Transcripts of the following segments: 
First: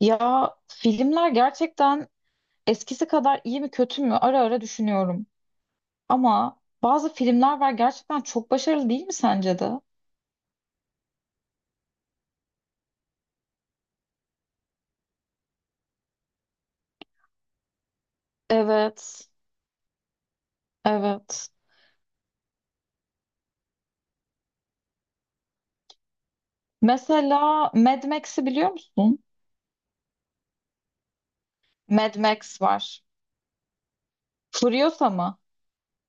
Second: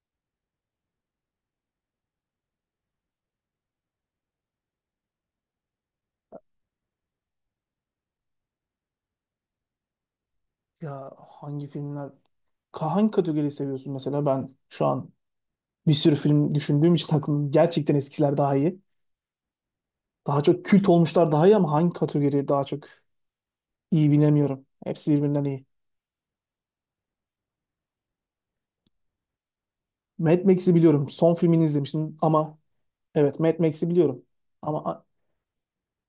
Ya filmler gerçekten eskisi kadar iyi mi kötü mü ara ara düşünüyorum. Ama bazı filmler var gerçekten çok başarılı değil mi sence de? Ya hangi filmler? Hangi kategoriyi seviyorsun mesela? Ben şu an bir sürü film düşündüğüm için aklım gerçekten eskiler daha iyi. Evet, Daha çok kült olmuşlar daha evet. iyi ama hangi kategori daha çok iyi bilemiyorum. Hepsi birbirinden iyi. Mesela Mad Max'i biliyor musun? Mad Max'i biliyorum. Son filmini izlemiştim Mad ama Max var. evet Mad Max'i biliyorum. Ama Furiosa mı?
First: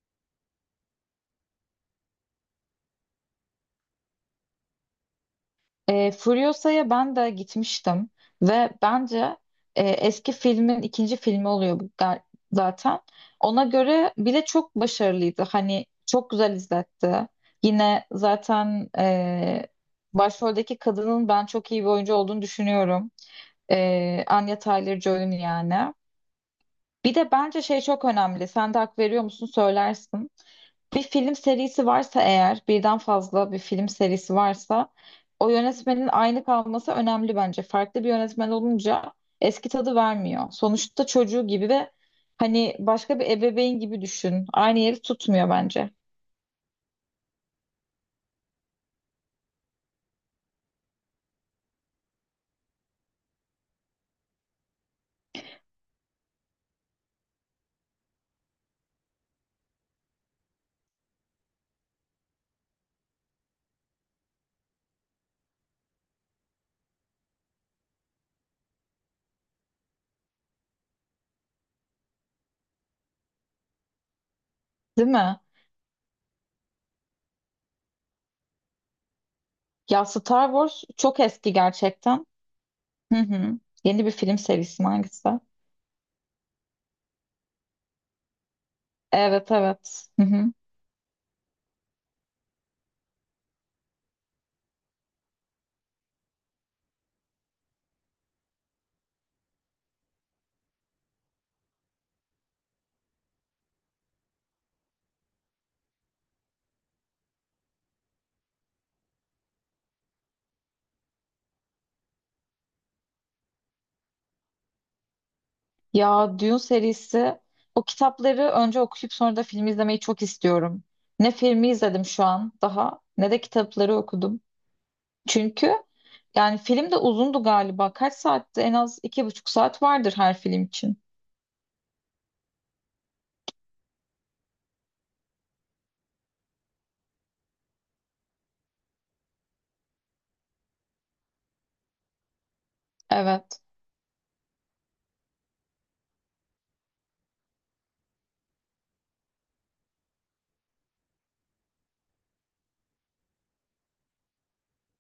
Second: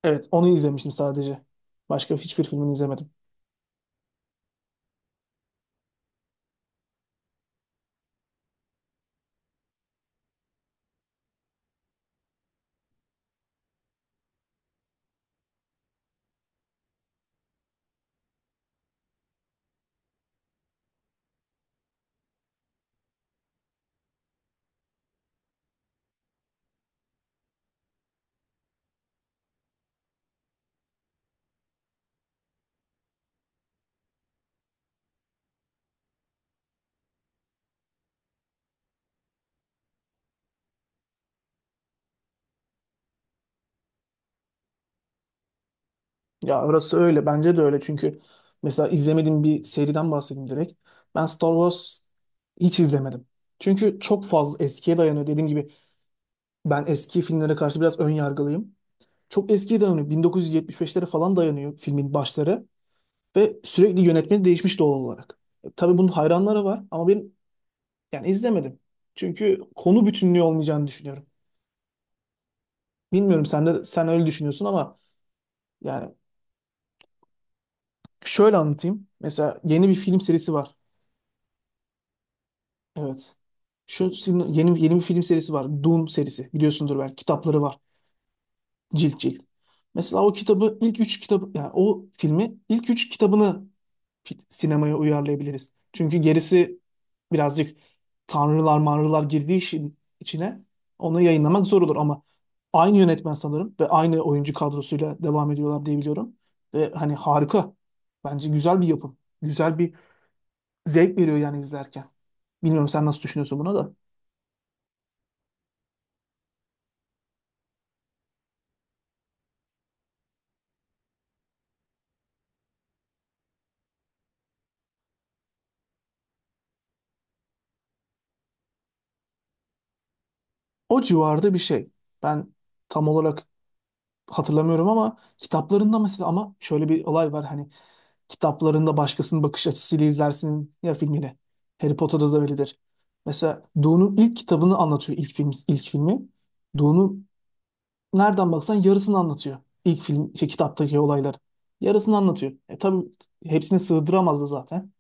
evet, onu izlemiştim sadece. Başka hiçbir filmini izlemedim. Furiosa'ya ben de gitmiştim ve bence eski filmin ikinci filmi oluyor bu zaten. Ona göre bile çok başarılıydı. Hani çok güzel izletti. Yine zaten başroldeki kadının ben çok iyi bir oyuncu olduğunu düşünüyorum. Anya Taylor-Joy'un yani. Bir de bence şey çok önemli. Sen de hak veriyor musun söylersin. Bir film serisi varsa eğer, birden fazla bir film serisi varsa o yönetmenin aynı kalması önemli bence. Farklı bir yönetmen olunca eski tadı vermiyor. Sonuçta çocuğu gibi ve hani başka bir ebeveyn gibi düşün. Aynı yeri tutmuyor bence. Ya orası öyle. Bence de öyle. Çünkü mesela izlemediğim bir seriden bahsedeyim direkt. Ben Star Wars hiç izlemedim. Çünkü çok fazla eskiye dayanıyor. Dediğim gibi ben eski filmlere karşı biraz ön yargılıyım. Çok eskiye dayanıyor. 1975'lere falan dayanıyor filmin başları. Ve sürekli yönetmeni değişmiş doğal olarak. Tabii bunun hayranları var ama ben yani izlemedim. Çünkü konu bütünlüğü olmayacağını düşünüyorum. Bilmiyorum sen öyle düşünüyorsun ama Değil mi? yani şöyle anlatayım. Mesela yeni bir Ya film Star serisi var. Wars çok eski gerçekten. Hı Evet. hı. Yeni bir film Yeni serisi mi yeni bir film hangisi? serisi var. Dune serisi. Biliyorsundur belki. Kitapları var. Cilt cilt. Evet evet. Mesela Hı o hı. kitabı ilk üç kitabı yani o filmi ilk üç kitabını sinemaya uyarlayabiliriz. Çünkü gerisi birazcık tanrılar manrılar girdiği işin içine onu yayınlamak zor olur ama aynı yönetmen sanırım ve aynı oyuncu kadrosuyla devam ediyorlar diye biliyorum. Ve hani harika. Bence güzel bir yapım. Güzel bir zevk veriyor yani izlerken. Bilmiyorum sen nasıl düşünüyorsun buna da. Ya Dune serisi o kitapları önce okuyup sonra da film izlemeyi çok istiyorum. Ne filmi izledim şu an daha ne de kitapları okudum. Çünkü yani film de uzundu galiba. Kaç saatti? En az 2,5 saat vardır her film için. O civarda bir şey. Ben tam olarak hatırlamıyorum ama kitaplarında mesela ama şöyle bir olay var hani kitaplarında başkasının bakış açısıyla izlersin ya filmini. Harry Potter'da da öyledir. Evet, Mesela Dune'un ilk kitabını anlatıyor ilk film ilk filmi. Dune'un nereden baksan yarısını anlatıyor. İlk film şey, kitaptaki olayların. Yarısını anlatıyor. E tabii hepsini sığdıramazdı zaten.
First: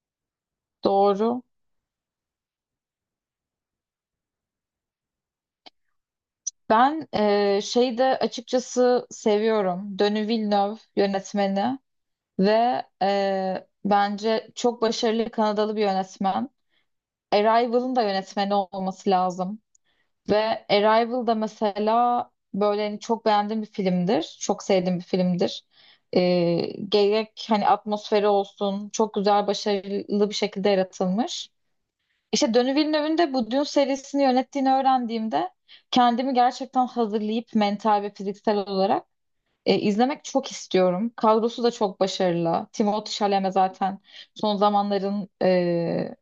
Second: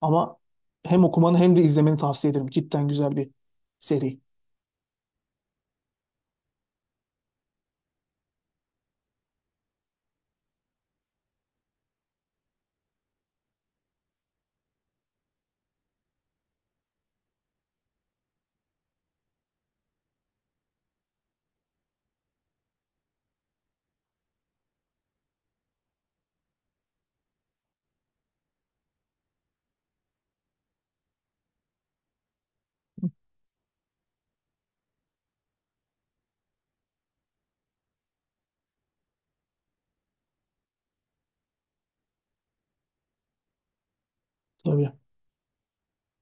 Ama hem okumanı doğru. hem de izlemeni tavsiye ederim. Cidden güzel bir seri. Ben şeyi de açıkçası seviyorum. Denis Villeneuve yönetmeni ve bence çok başarılı Kanadalı bir yönetmen. Arrival'ın da yönetmeni olması lazım. Ve Arrival da mesela böyle hani çok beğendiğim bir filmdir. Çok sevdiğim bir filmdir. Ee, Gerek hani atmosferi olsun çok güzel başarılı bir şekilde yaratılmış. İşte Denis Villeneuve'ün de bu Dune serisini yönettiğini öğrendiğimde kendimi gerçekten hazırlayıp mental ve fiziksel olarak izlemek çok istiyorum. Kadrosu da çok başarılı. Timothée Chalamet zaten son Tabii. zamanların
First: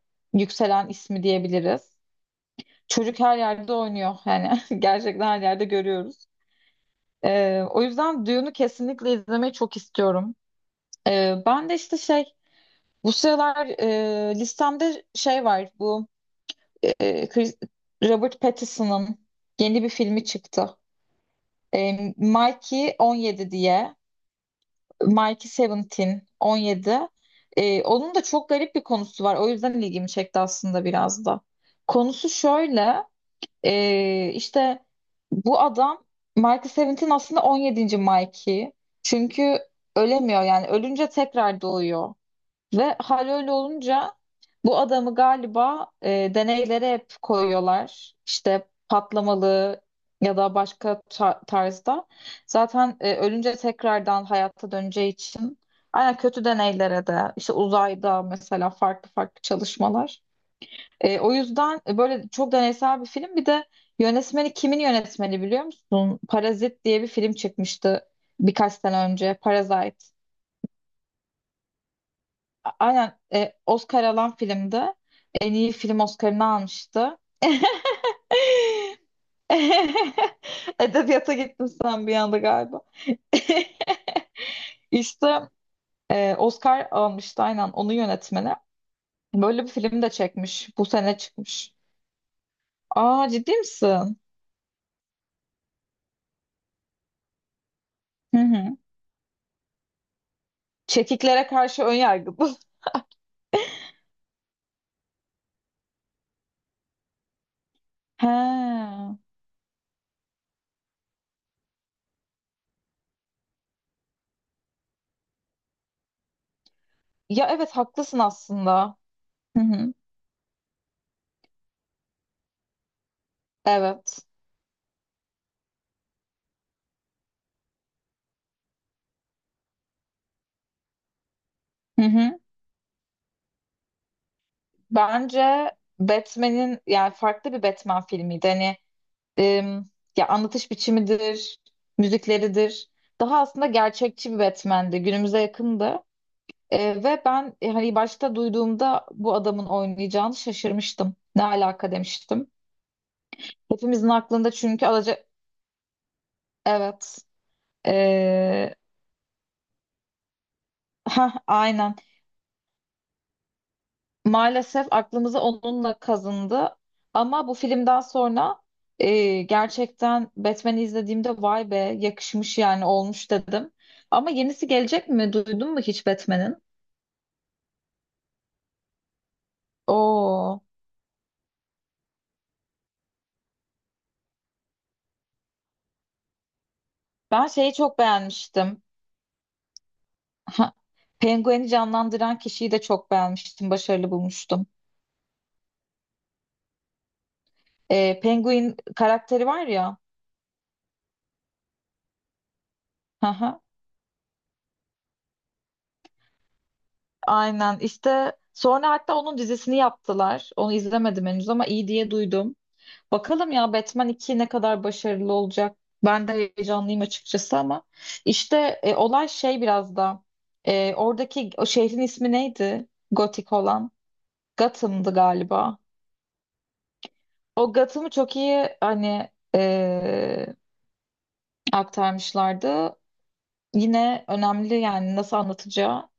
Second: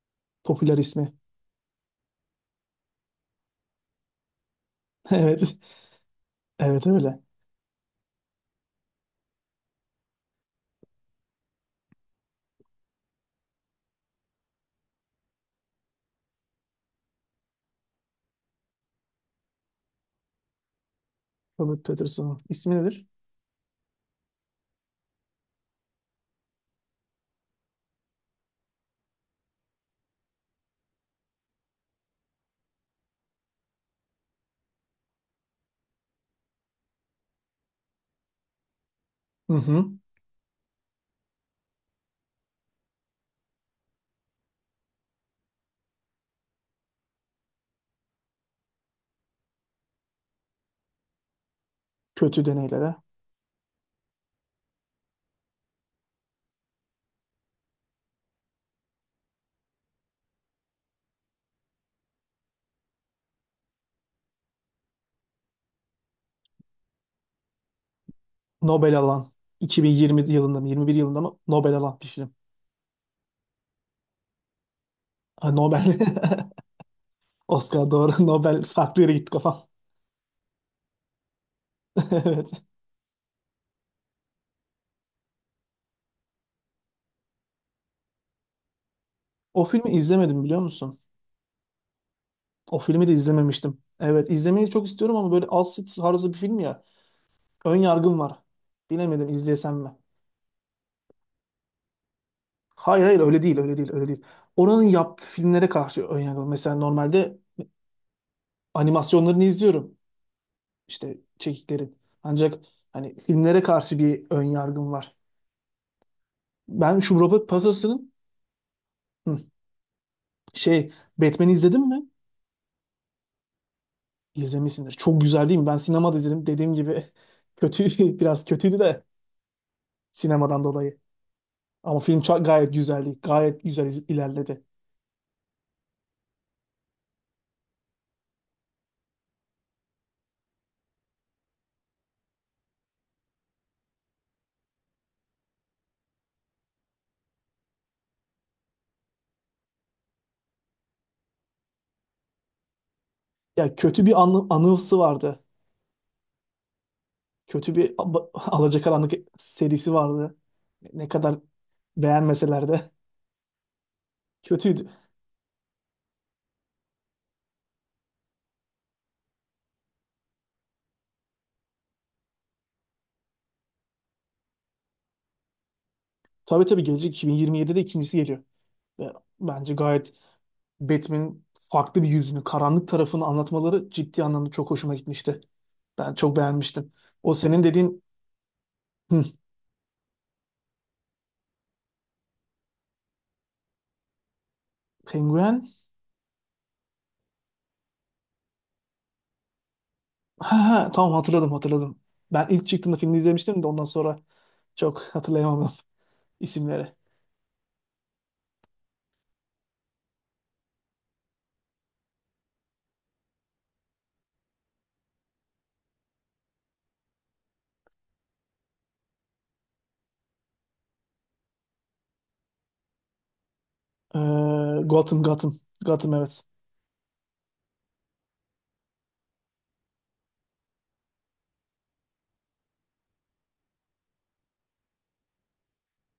Popüler yükselen ismi. ismi diyebiliriz. Çocuk her yerde oynuyor yani gerçekten her Evet. yerde görüyoruz. Evet öyle. O yüzden Dune'u kesinlikle izlemeyi çok istiyorum. Ben de işte şey bu sıralar listemde şey var bu e, Chris- Robert Pattinson'ın yeni bir filmi çıktı. Robert Pattinson'un ismi Mikey nedir? 17 diye Mikey 17. Onun da çok garip bir konusu var. O yüzden ilgimi çekti aslında biraz da. Konusu şöyle. İşte bu adam Michael Seventeen aslında 17. Mikey. Hı Çünkü hı. ölemiyor yani ölünce tekrar doğuyor. Ve hal öyle olunca bu adamı galiba deneylere hep koyuyorlar. İşte patlamalı ya da başka tarzda. Kötü deneylere. Zaten ölünce tekrardan hayata döneceği için aynen kötü deneylere de işte uzayda mesela farklı farklı çalışmalar. O yüzden böyle çok deneysel bir film. Bir de yönetmeni kimin yönetmeni biliyor musun? Parazit diye bir film çıkmıştı birkaç Nobel sene alan önce. Parasite. 2020 yılında mı 21 yılında mı Nobel alan bir film. Aynen Oscar alan filmdi. Ha, En iyi Nobel. film Oscar'ını almıştı. Oscar doğru. Nobel farklı yere gitti kafam. Edebiyata gittin sen bir anda Evet. galiba. İşte Oscar almıştı aynen onun yönetmeni. Böyle O bir filmi film de izlemedim biliyor çekmiş. Bu musun? sene çıkmış. O filmi de Aa ciddi izlememiştim. misin? Evet izlemeyi çok istiyorum ama böyle Alsit tarzı bir film ya. Ön yargım Hı var. hı. Bilemedim izlesem mi? Çekiklere karşı ön yargı bu. Hayır, öyle değil. Oranın yaptığı filmlere karşı ön yargım. Mesela normalde He. animasyonlarını izliyorum. İşte çekiklerin. Ancak hani filmlere karşı bir ön yargım var. Ben şu Ya Robert evet Pattinson'ın haklısın aslında. hı. Hı hı. Şey, Batman'i izledin mi? Evet. İzlemişsindir. Çok güzel değil mi? Ben sinemada izledim. Dediğim gibi kötü, biraz kötüydü de sinemadan dolayı. Ama Hı film hı. Gayet güzeldi. Gayet güzel ilerledi. Bence Batman'in yani farklı bir Batman filmiydi. Hani em, ya anlatış biçimidir, müzikleridir. Daha aslında gerçekçi bir Batman'di. Günümüze yakındı. Ve ben hani başta duyduğumda bu adamın oynayacağını şaşırmıştım. Ne alaka demiştim. Ya kötü Hepimizin bir aklında çünkü anısı vardı. evet. E, Alacakaranlık serisi vardı. Ne kadar aynen. beğenmeseler de kötüydü. Maalesef aklımızı onunla kazındı. Ama bu filmden sonra gerçekten Batman'i izlediğimde vay be yakışmış yani olmuş dedim. Ama yenisi gelecek mi? Duydun mu hiç Batman'in? Tabii, gelecek 2027'de ikincisi geliyor. Ve bence gayet Oo, Batman'in farklı bir yüzünü, karanlık tarafını anlatmaları ciddi anlamda çok hoşuma gitmişti. Ben çok beğenmiştim. O ben senin şeyi çok dediğin beğenmiştim. hı, Ha, Penguin'i canlandıran kişiyi de çok beğenmiştim. Başarılı bulmuştum. penguen. Penguin karakteri var ya. Ha, tamam hatırladım. Ben ilk çıktığında filmi Hı hı. izlemiştim de ondan sonra çok hatırlayamadım isimleri. Aynen işte sonra hatta onun dizisini yaptılar. Onu izlemedim henüz ama iyi diye duydum. Bakalım ya Batman 2 ne kadar başarılı olacak. Ben de heyecanlıyım açıkçası ama işte olay şey biraz da oradaki o şehrin ismi neydi? Gotik olan. Ee, Gotham'dı Gotham. galiba. Gotham evet. O Gotham'ı çok iyi hani e, aktarmışlardı. Yine önemli yani nasıl anlatacağı.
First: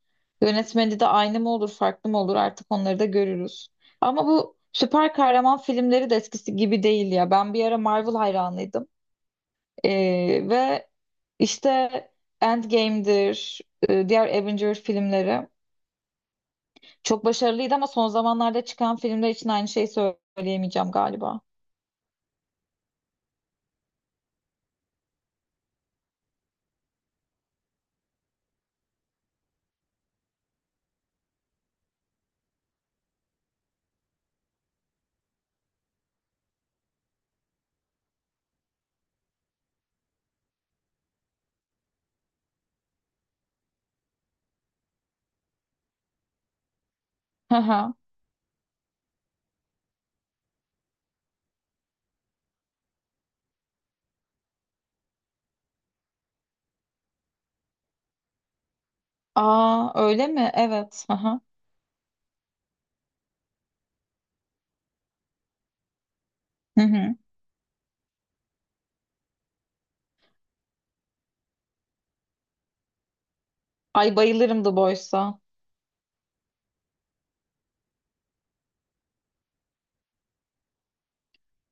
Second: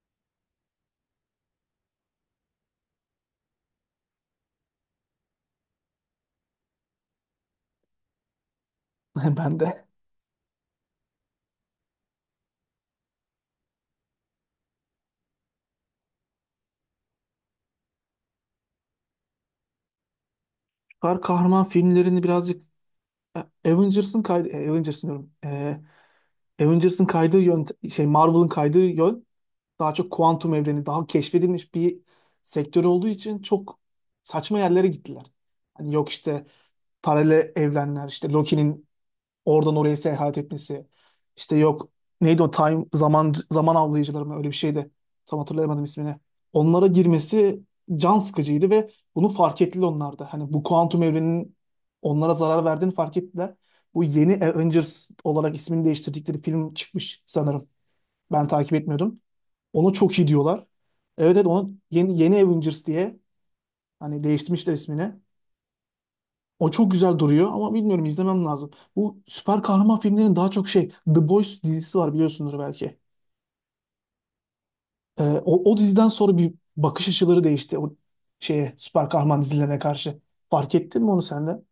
Yönetmeni de aynı mı olur farklı mı olur artık onları da görürüz. Ama bu süper kahraman filmleri de eskisi gibi değil ya. Ben bir ara Marvel hayranıydım. Ben de. Ve işte Endgame'dir, diğer Avenger filmleri çok başarılıydı ama son zamanlarda çıkan filmler için aynı şeyi söyleyemeyeceğim Süper galiba. kahraman filmlerini birazcık e, Avengers'ın diyorum. Avengers'ın kaydığı yön şey Marvel'ın kaydığı yön daha çok kuantum evreni, daha keşfedilmiş bir sektör olduğu için çok saçma yerlere gittiler. Hani yok işte paralel evrenler, işte Loki'nin oradan oraya seyahat etmesi, işte yok neydi o time zaman zaman avlayıcıları mı öyle bir şeydi. Tam hatırlayamadım ismini. Onlara Hı girmesi hı. can sıkıcıydı ve bunu fark ettiler onlar da. Hani bu kuantum evrenin onlara zarar verdiğini fark ettiler. Bu yeni Avengers olarak ismini değiştirdikleri film çıkmış sanırım. Ben takip etmiyordum. Aa Ona çok öyle iyi mi? diyorlar. Evet. Hı Evet hı. evet onu yeni Avengers diye hani değiştirmişler ismini. O Hı çok hı. güzel duruyor ama bilmiyorum izlemem lazım. Bu süper kahraman filmlerin daha çok şey The Boys dizisi var biliyorsunuz belki. Ay bayılırım The Boys'a. O diziden sonra bir bakış açıları değişti o şeye süper kahraman dizilerine karşı. Fark ettin mi onu sen de?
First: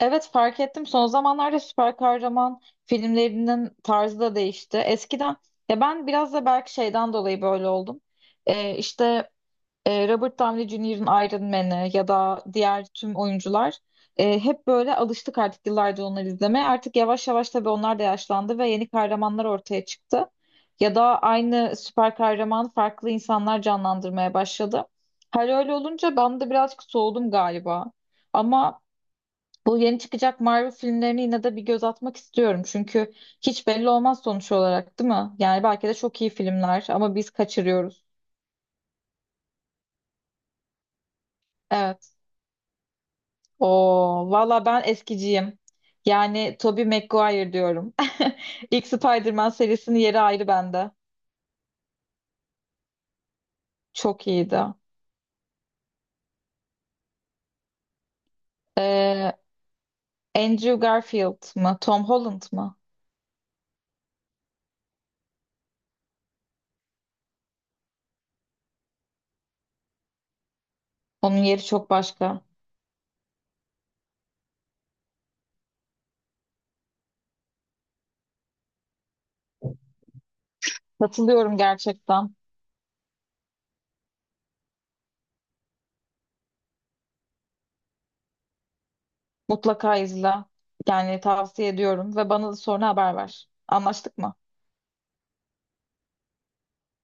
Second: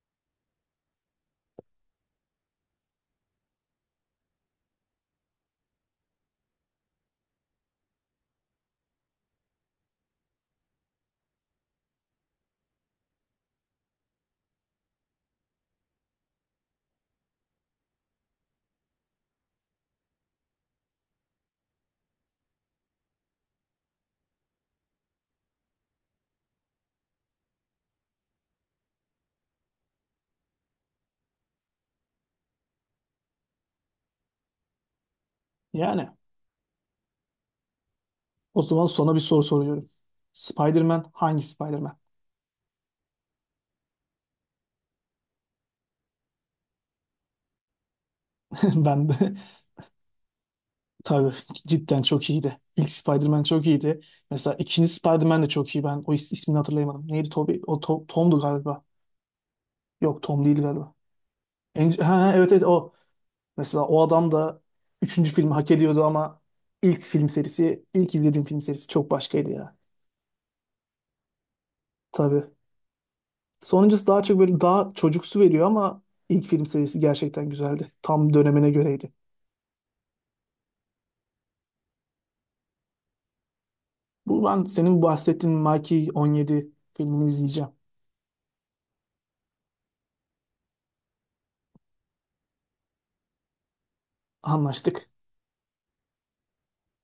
Evet fark ettim. Son zamanlarda süper kahraman filmlerinin tarzı da değişti. Eskiden ya ben biraz da belki şeyden dolayı böyle oldum. İşte Robert Downey Jr.'ın Iron Man'i ya da diğer tüm oyuncular hep böyle alıştık artık yıllardır onları izlemeye. Artık yavaş yavaş tabii onlar da yaşlandı ve yeni kahramanlar ortaya çıktı. Ya da aynı süper kahraman farklı insanlar canlandırmaya başladı. Her öyle olunca ben de birazcık soğudum galiba. Ama bu yeni çıkacak Marvel filmlerine yine de bir göz atmak istiyorum. Çünkü hiç belli olmaz sonuç olarak, değil mi? Yani belki de Yani çok iyi filmler ama biz kaçırıyoruz. o zaman sana bir soru soruyorum. Spider-Man hangi Spider-Man? Evet. Oo, valla ben eskiciyim. Yani Tobey Maguire diyorum. İlk Ben de Spider-Man serisinin yeri ayrı bende. tabii cidden çok iyiydi. İlk Spider-Man çok iyiydi. Çok Mesela iyiydi. ikinci Spider-Man de çok iyi. Ben o ismini hatırlayamadım. Neydi Toby? O Tom'du galiba. Ee, Yok Tom değil Andrew galiba. Garfield mı? Tom Holland Evet evet mı? o. Mesela o adam da üçüncü filmi hak ediyordu ama ilk film serisi, ilk izlediğim film serisi çok başkaydı ya. Onun yeri çok başka. Tabii. Sonuncusu daha çok böyle daha çocuksu veriyor ama ilk film serisi gerçekten güzeldi. Tam dönemine göreydi. Katılıyorum gerçekten. Bu ben senin bahsettiğin Mikey 17 filmini izleyeceğim. Mutlaka izle. Yani tavsiye ediyorum ve bana da sonra haber ver. Anlaştık mı? Anlaştık.